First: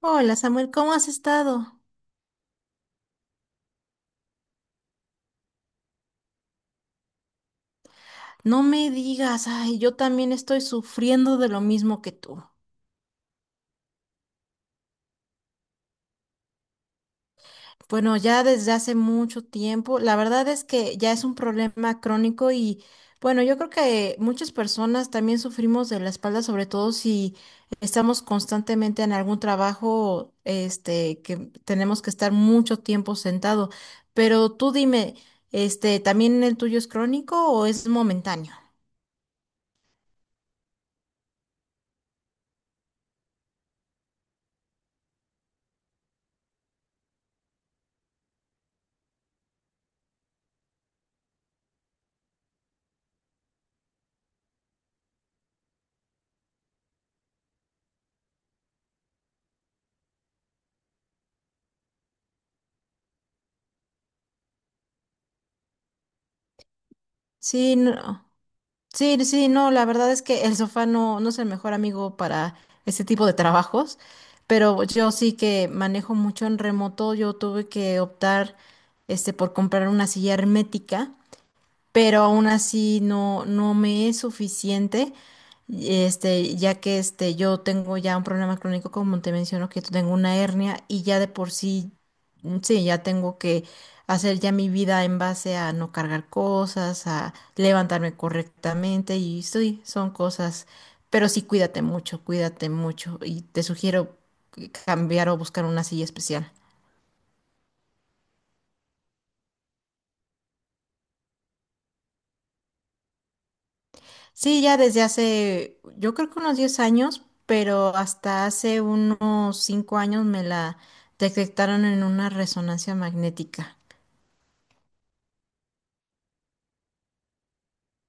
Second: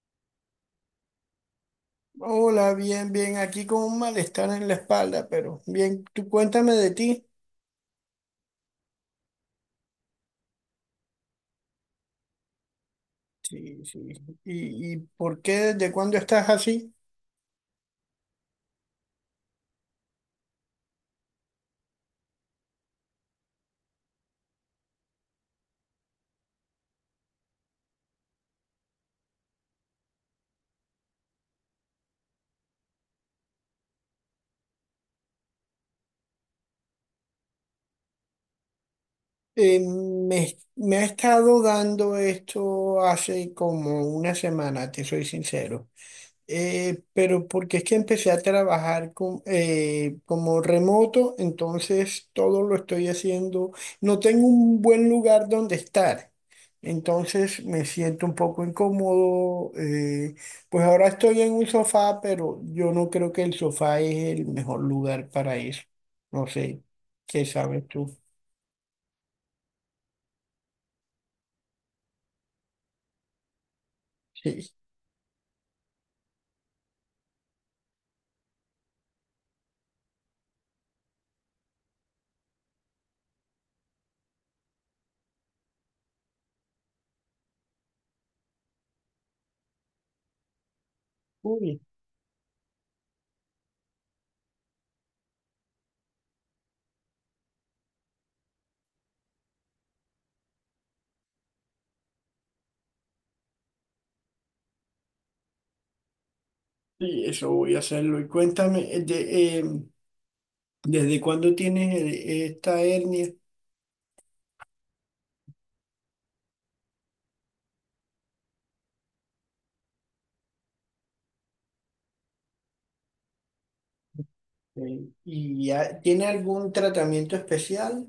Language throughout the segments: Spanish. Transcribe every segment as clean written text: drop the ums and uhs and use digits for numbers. Hola Samuel, ¿cómo has estado? Hola, bien, bien, aquí con un malestar en la espalda, pero bien, tú cuéntame de ti. No me digas, ay, yo también estoy sufriendo de lo mismo que tú. Sí, sí. ¿Y, por qué, desde cuándo estás así? Bueno, ya desde hace mucho tiempo, la verdad es que ya es un problema crónico y bueno, yo creo que muchas personas también sufrimos de la espalda, sobre todo si estamos constantemente en algún trabajo, que tenemos que estar mucho tiempo sentado. Pero tú dime, ¿también el tuyo es crónico o es momentáneo? Me ha estado dando esto hace como una semana, te soy sincero. Pero porque es que empecé a trabajar con, como remoto, entonces todo lo estoy haciendo. No tengo un buen lugar donde estar, entonces me siento un poco incómodo. Pues ahora estoy en un sofá, pero yo no creo que el sofá es el mejor lugar para eso. No sé, ¿qué Sí, sabes tú? no. Sí, sí, no, la verdad es que el sofá no, no es el mejor amigo para este tipo de trabajos, Sí. pero yo sí que manejo mucho en remoto, yo tuve que optar por comprar una silla hermética, pero aún así no, no me es suficiente, ya que yo tengo ya un problema crónico, como te menciono, que tengo una hernia y ya de por Uy, sí, mm, sí, ya tengo que hacer ya mi vida en base a no cargar cosas, a levantarme correctamente y sí, son cosas, pero sí cuídate mucho y te sugiero cambiar o buscar una silla especial. sí, eso voy a hacerlo. Y cuéntame, ¿desde cuándo tienes esta hernia? Sí, ya desde hace, yo creo que unos 10 años, pero hasta hace unos 5 años me la detectaron en una resonancia magnética. Sí. ¿Y ya tiene algún tratamiento especial?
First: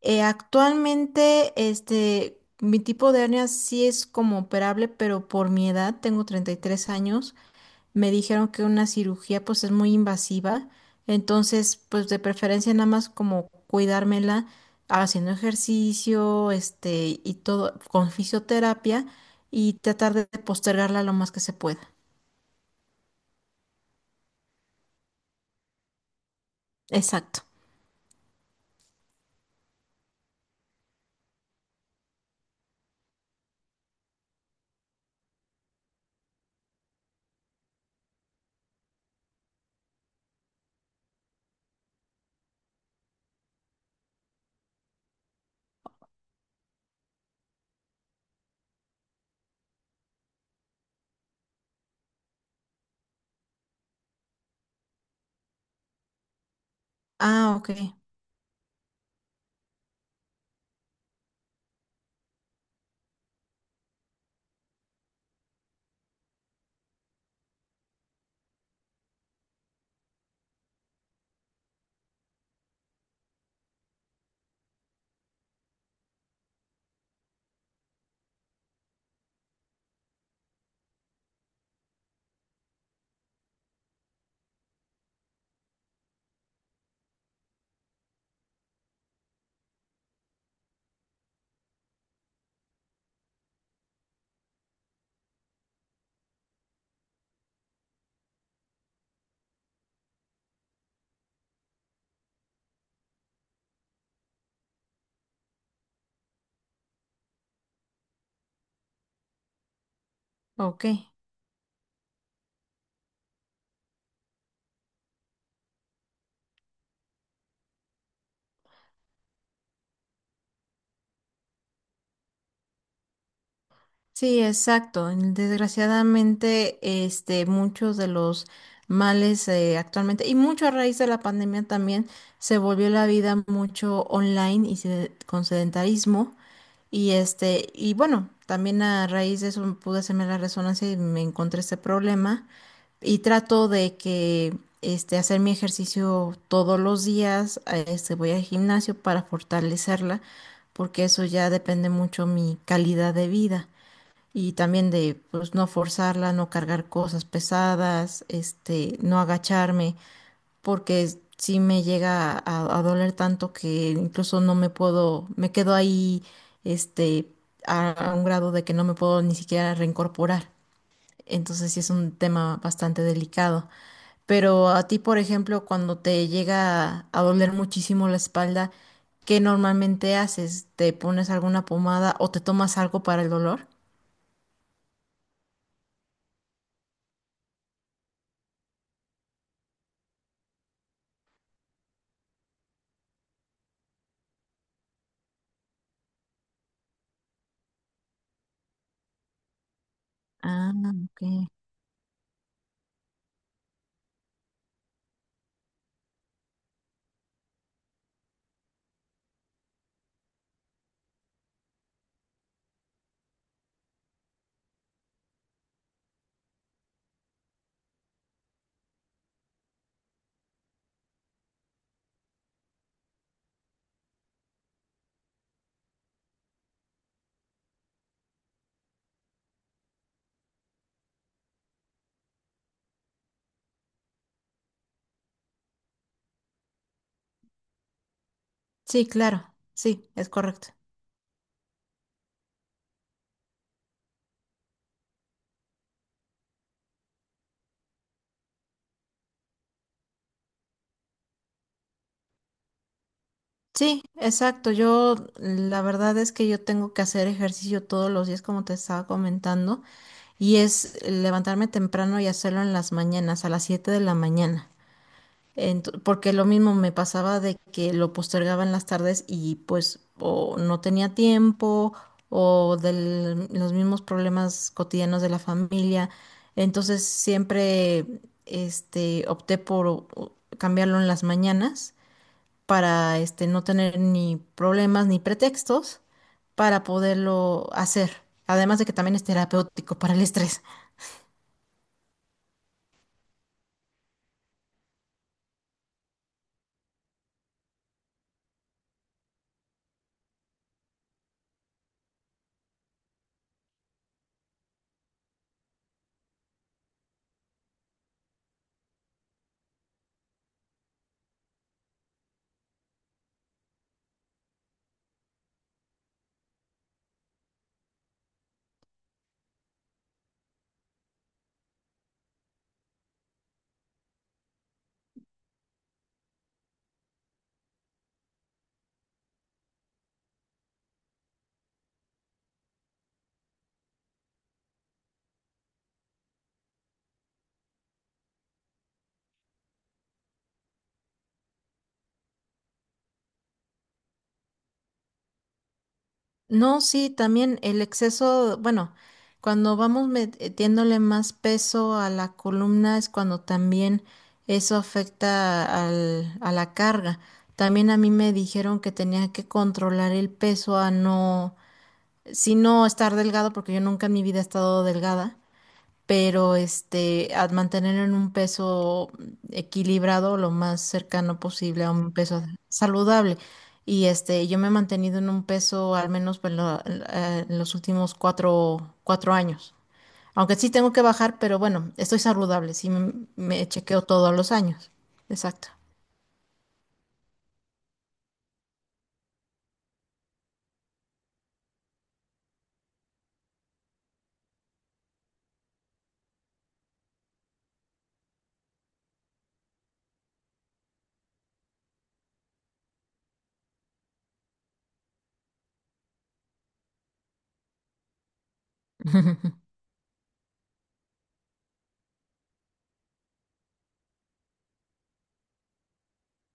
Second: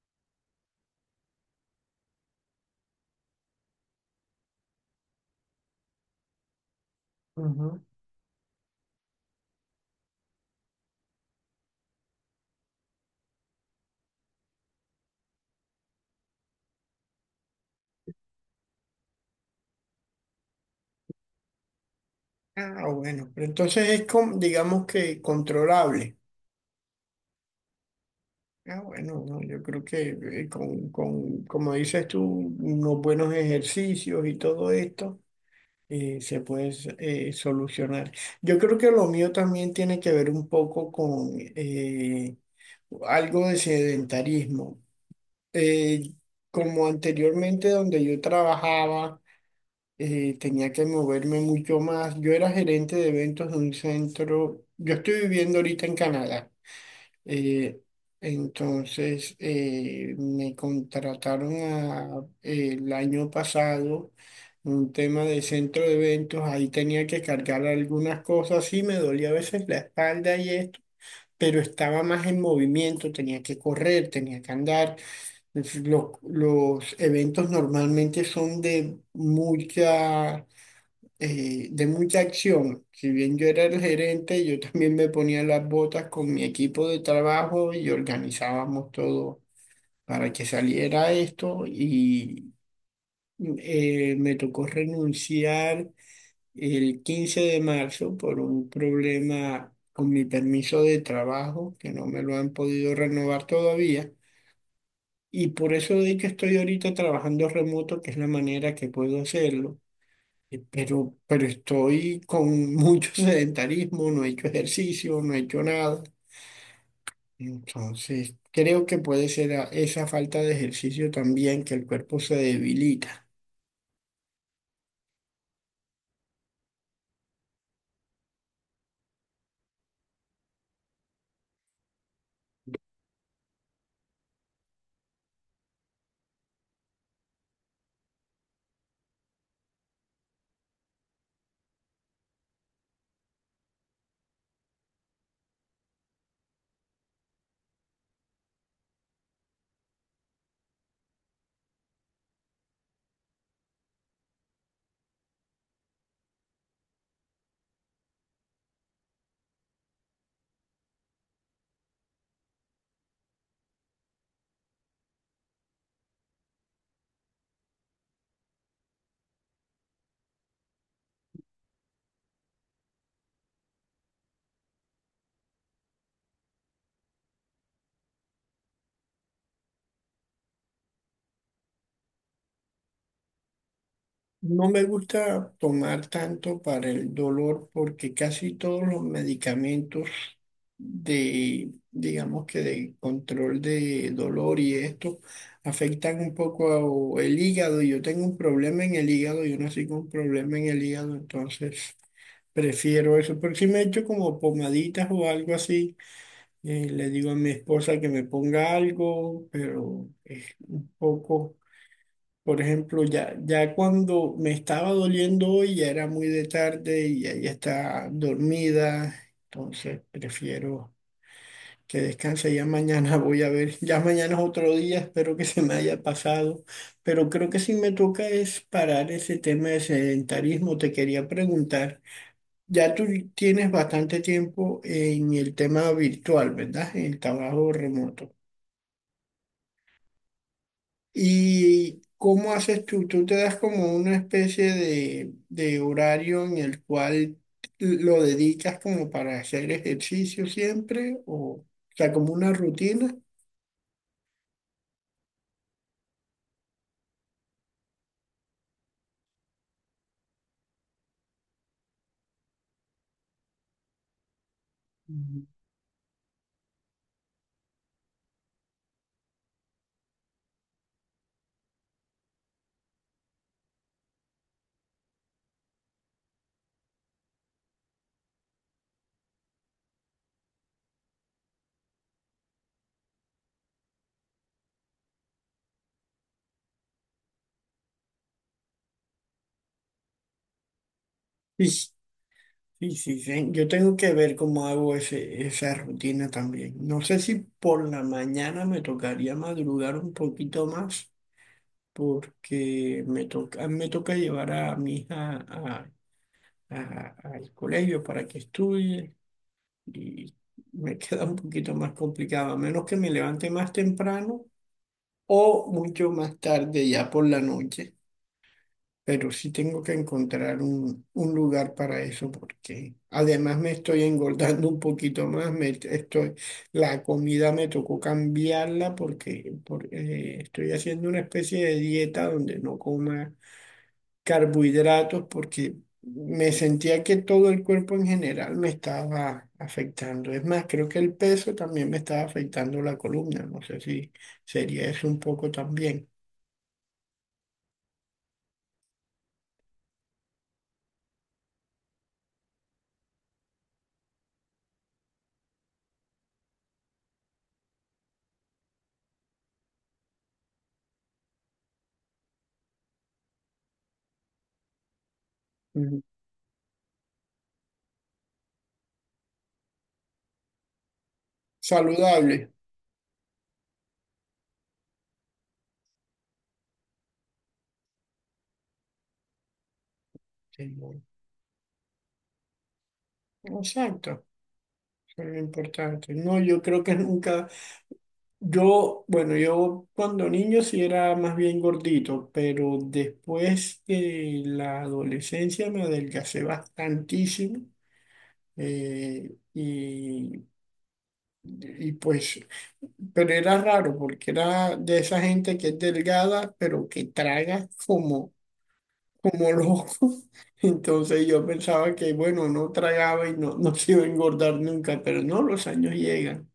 Actualmente, mi tipo de hernia sí es como operable, pero por mi edad, tengo 33 años, Ujú. me dijeron que una cirugía pues es muy invasiva, entonces pues de preferencia nada más como cuidármela haciendo ejercicio, y todo con fisioterapia y tratar de postergarla lo más que se pueda. Ah, bueno, pero entonces es, con, digamos que controlable. Exacto. Ah, bueno, no, yo creo que con, como dices tú, unos buenos ejercicios y todo esto se puede solucionar. Yo creo que lo mío también tiene que ver un poco con algo de sedentarismo. Eh, Como anteriormente donde yo trabajaba. Tenía que moverme mucho más. Yo era gerente de eventos de un centro. Yo estoy viviendo ahorita en Canadá. Ah, ok, eh, Me el año pasado un tema de centro de eventos. Ahí tenía que cargar algunas cosas y me dolía a veces la espalda y esto. Pero estaba más en movimiento, tenía que correr, tenía que andar. Los eventos normalmente son de mucha de mucha acción. Si bien yo era el gerente, yo también me ponía las botas con mi equipo de trabajo y organizábamos todo para que saliera esto y me tocó renunciar el 15 de marzo por un problema con mi permiso de trabajo que no me lo han podido renovar todavía. Y por eso de que estoy ahorita trabajando remoto, que es la manera que puedo hacerlo ok. Pero estoy con mucho sedentarismo, no he hecho ejercicio, no he hecho nada. Entonces, creo que puede ser esa falta de ejercicio también que el cuerpo se debilita. Sí, exacto. Desgraciadamente, muchos de los males actualmente, y mucho a raíz de la pandemia también, se volvió la vida mucho online y con sedentarismo. Y y bueno, también a raíz de eso pude hacerme la resonancia y me encontré este problema. Y trato de que hacer mi ejercicio todos los días, voy al gimnasio para fortalecerla, porque eso ya depende mucho mi calidad de vida. Y también de pues no forzarla, no cargar cosas pesadas, no agacharme porque si me llega a doler tanto que incluso no me puedo, me quedo ahí, este, a un grado de que no me puedo ni siquiera reincorporar. Entonces sí es un tema bastante delicado. Pero a ti, por ejemplo, cuando te llega a doler muchísimo la espalda, ¿qué normalmente haces? ¿Te pones alguna pomada o te tomas algo para el dolor? No me gusta tomar tanto para el dolor porque casi todos los medicamentos de, digamos que de control de dolor y esto afectan un poco el hígado. Yo tengo un problema en el hígado, yo nací con un problema en Ah, el hígado, ok. entonces prefiero eso. Pero si me echo como pomaditas o algo así, le digo a mi esposa que me ponga algo, pero es un poco... Por ejemplo, ya, ya cuando me estaba doliendo hoy, ya era muy de tarde y ella está dormida, entonces prefiero que descanse. Ya mañana voy a ver, ya mañana es otro día, espero que se me haya pasado, pero creo que sí me toca es parar ese tema de sedentarismo. Te quería preguntar, ya tú tienes bastante tiempo en el tema virtual, ¿verdad? En el trabajo remoto. Sí, claro, sí, es correcto. ¿Y cómo haces tú? ¿Tú te das como una especie de horario en el cual lo dedicas como para hacer ejercicio siempre? O sea, como una rutina? Sí, exacto. Yo, la verdad es que yo tengo que hacer ejercicio todos los días, como te estaba comentando, y es levantarme temprano y hacerlo en las mañanas, a las 7 de la mañana. Ujú. Porque lo mismo me pasaba de que lo postergaba en las tardes y pues o no tenía tiempo o de los mismos problemas cotidianos de la familia. Entonces siempre opté por cambiarlo en las mañanas para no tener ni problemas ni pretextos para poderlo hacer. Además de que también es terapéutico para el estrés. Sí, sí, sí, sí. Yo tengo que ver cómo hago ese, esa rutina también. No sé si por la mañana me tocaría madrugar un poquito más porque me toca llevar a mi hija al colegio para que estudie. Y me queda un poquito más complicado, a menos que me levante más temprano o mucho más tarde, ya por la noche. Pero sí tengo que encontrar un lugar para eso porque además me estoy engordando un poquito más. Me estoy, la comida me tocó cambiarla porque estoy haciendo una especie de dieta donde no coma carbohidratos porque me sentía que todo el cuerpo en general me estaba afectando. Es más, creo que el peso también me estaba afectando la columna. No sé si sería eso un poco también. No, sí, también el exceso, bueno, cuando vamos metiéndole más peso a la columna es cuando también eso afecta a la carga. También a mí me dijeron que tenía que controlar el peso a no, si no estar delgado, porque yo nunca en mi vida he estado delgada. Ujú. Pero a mantener en un peso equilibrado lo más cercano posible a un peso Saludable. saludable. Y yo me he mantenido en un peso al menos pues, en los últimos cuatro años. Aunque Sí, sí tengo bueno. que bajar, pero bueno, estoy saludable, sí me chequeo Exacto. todos los años. Eso es lo Exacto. importante. No, yo creo que nunca, yo, bueno, yo cuando niño sí era más bien gordito, pero después de la adolescencia me adelgacé bastantísimo. Eh, y pues, pero era raro porque era de esa gente que es delgada, pero que traga como, como loco. Entonces yo pensaba que, bueno, no tragaba y no, no se iba a engordar nunca, pero no, los años llegan.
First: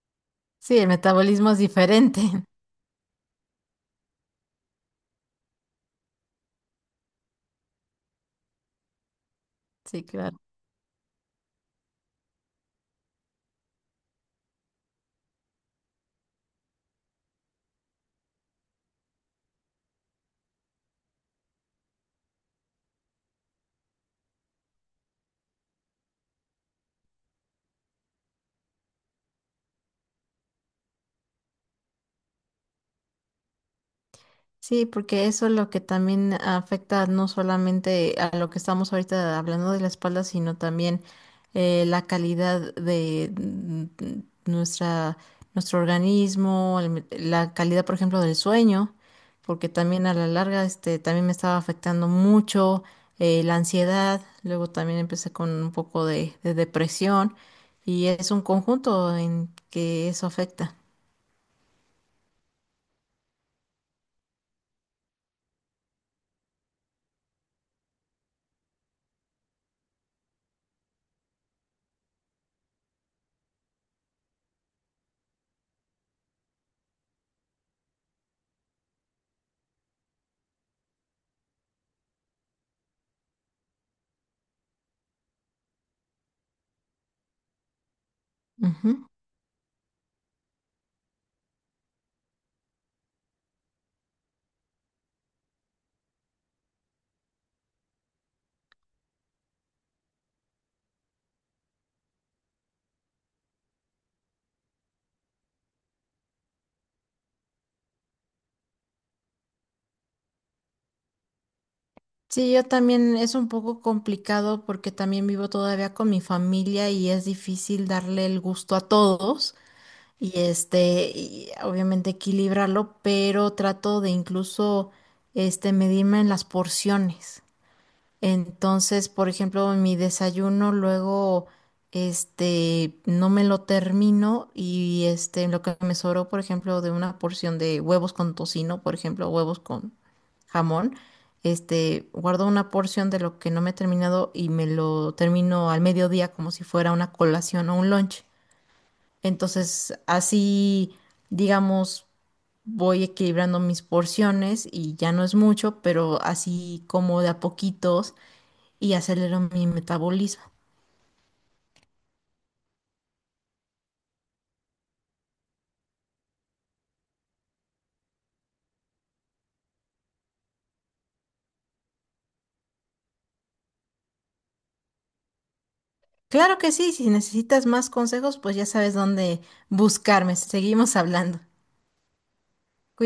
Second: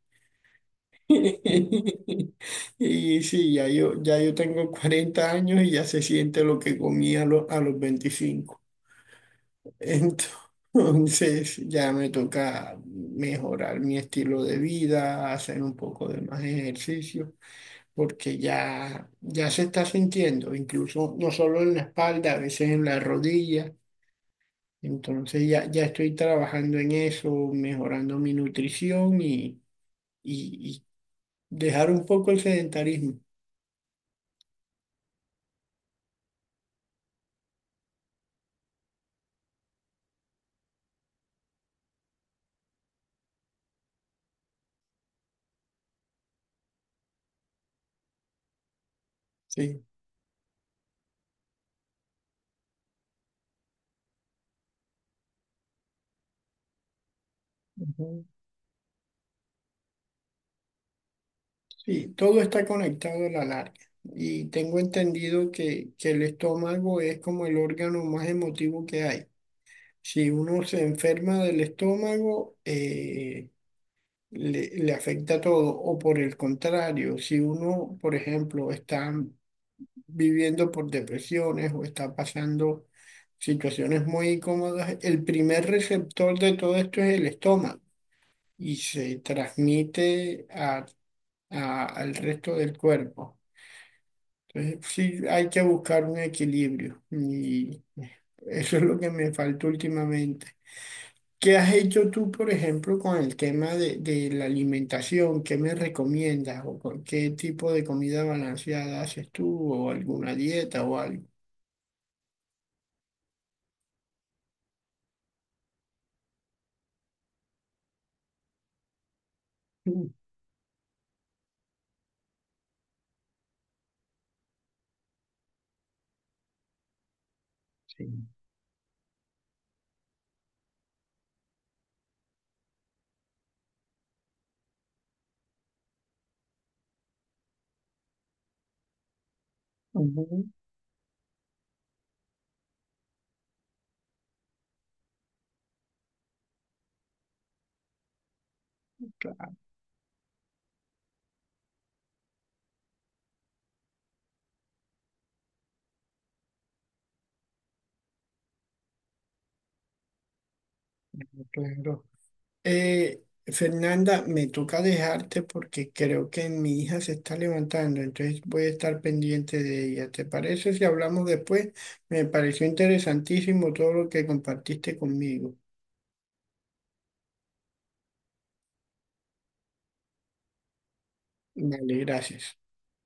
Sí, el metabolismo es diferente. Y sí, ya yo tengo 40 años y ya se siente lo que a los 25. Sí, claro. Entonces ya me toca mejorar mi estilo de vida, hacer un poco de más ejercicio. Porque ya, ya se está sintiendo, incluso no solo en la espalda, a veces en la rodilla. Entonces ya, ya estoy trabajando en eso, mejorando mi nutrición y dejar un poco el sedentarismo. Sí, porque eso es lo que también afecta no solamente a lo que estamos ahorita hablando de la espalda, sino también la calidad de nuestra, nuestro organismo, la calidad, por ejemplo, del sueño, porque Sí, también a la larga también me estaba afectando mucho la ansiedad, luego también empecé con un poco de depresión y Ujú. es un conjunto en que eso afecta. Sí, todo está conectado a la larga. Y tengo entendido que el estómago es como el órgano más emotivo que hay. Si uno se enferma del estómago, le afecta todo. O por el contrario, si uno, por ejemplo, está viviendo por depresiones o está pasando situaciones muy incómodas, el primer receptor de todo esto es el estómago y se transmite al resto del cuerpo. Entonces, sí, hay que buscar un equilibrio y eso es lo que me faltó últimamente. ¿Qué has hecho tú, por ejemplo, con el tema de la alimentación? ¿Qué me recomiendas? ¿O con qué tipo de comida balanceada haces tú? ¿O alguna dieta o algo? Sí, yo también es un poco complicado porque también vivo todavía con mi familia y es difícil darle el gusto a todos Mm, y y obviamente equilibrarlo, pero trato de incluso medirme en las porciones. sí. Entonces, por ejemplo, mi desayuno luego, no me lo termino y lo que me sobró, por ejemplo, de una porción de huevos con tocino, por ejemplo, huevos con Ujú, jamón, guardo una porción de lo que no me he terminado y me lo termino al mediodía como si fuera una colación o un lunch. claro, Entonces, así, digamos, voy equilibrando mis porciones y ya no es mucho, pero así como de a poquitos y acelero mi metabolismo. claro. Fernanda, me toca dejarte porque creo que mi hija se está levantando, entonces voy a estar pendiente de ella. ¿Te parece si hablamos después? Me pareció interesantísimo todo lo que compartiste conmigo. Claro que sí, si necesitas más consejos, pues ya sabes dónde buscarme. Seguimos hablando. Vale, gracias.